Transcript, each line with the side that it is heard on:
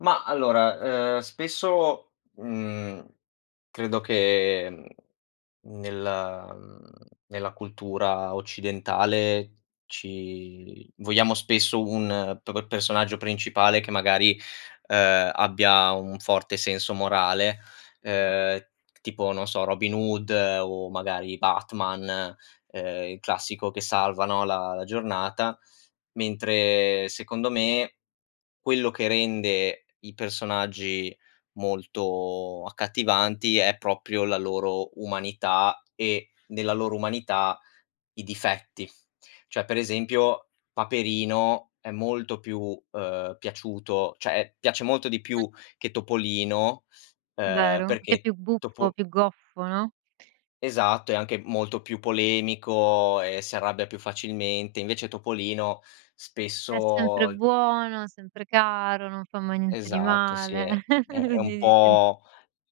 left: Mah, allora, ehm, spesso, mhmm, credo che, mhmm, nel mhmm, nella cultura occidentale ci vogliamo spesso un p p personaggio principale che magari, uhm, abbia un forte senso morale,
right: Mh-mh.
left: uhm, tipo non so, Robin Hood o magari Batman, uhm, il classico che salva, no, la la giornata, mentre secondo me, quello che rende i personaggi molto accattivanti è proprio la loro umanità, e nella loro umanità i difetti. Cioè per esempio, Paperino è molto più, uhm, piaciuto, cioè e piace molto di più che Topolino, uhm,
right: Vero. Che è
left: perché
right: più buffo,
left: Topo
right: più goffo, no?
left: Esatto, è anche molto più polemico e s'arrabbia più facilmente. Invece Topolino
right: È sempre
left: spesso
right: buono, sempre caro, non fa mai niente di
left: Esatto sì,
right: male.
left: è è è
right: Quindi
left: un
right: dici
left: po'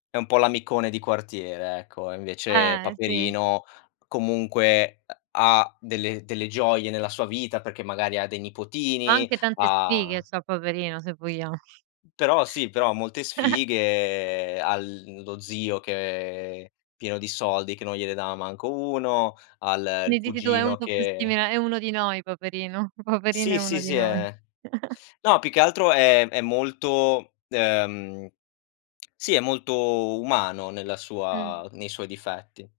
left: è un po' l'amicone di quartiere, ecco. E invece
right: Eh, sì.
left: Paperino, comunque, uh, ha delle delle gioie nella sua vita, perché magari ha dei
right: Ma
left: nipotini,
right: anche tante sfighe
left: ha
right: c'ha Paperino, se vogliamo.
left: Però sì, però ha molte sfighe, ha l lo zio che è pieno di soldi, che non gliele dava manco 1, ha l
right: Quindi
left: il
right: dici tu: "È un
left: cugino
right: po' più
left: che
right: simile è uno di noi Paperino, Paperino è
left: Sì, sì,
right: uno di
left: sì
right: noi".
left: è no, più che altro è è molto, uhm, sì, è molto umano nella
right: Mh.
left: sua nei suoi difetti.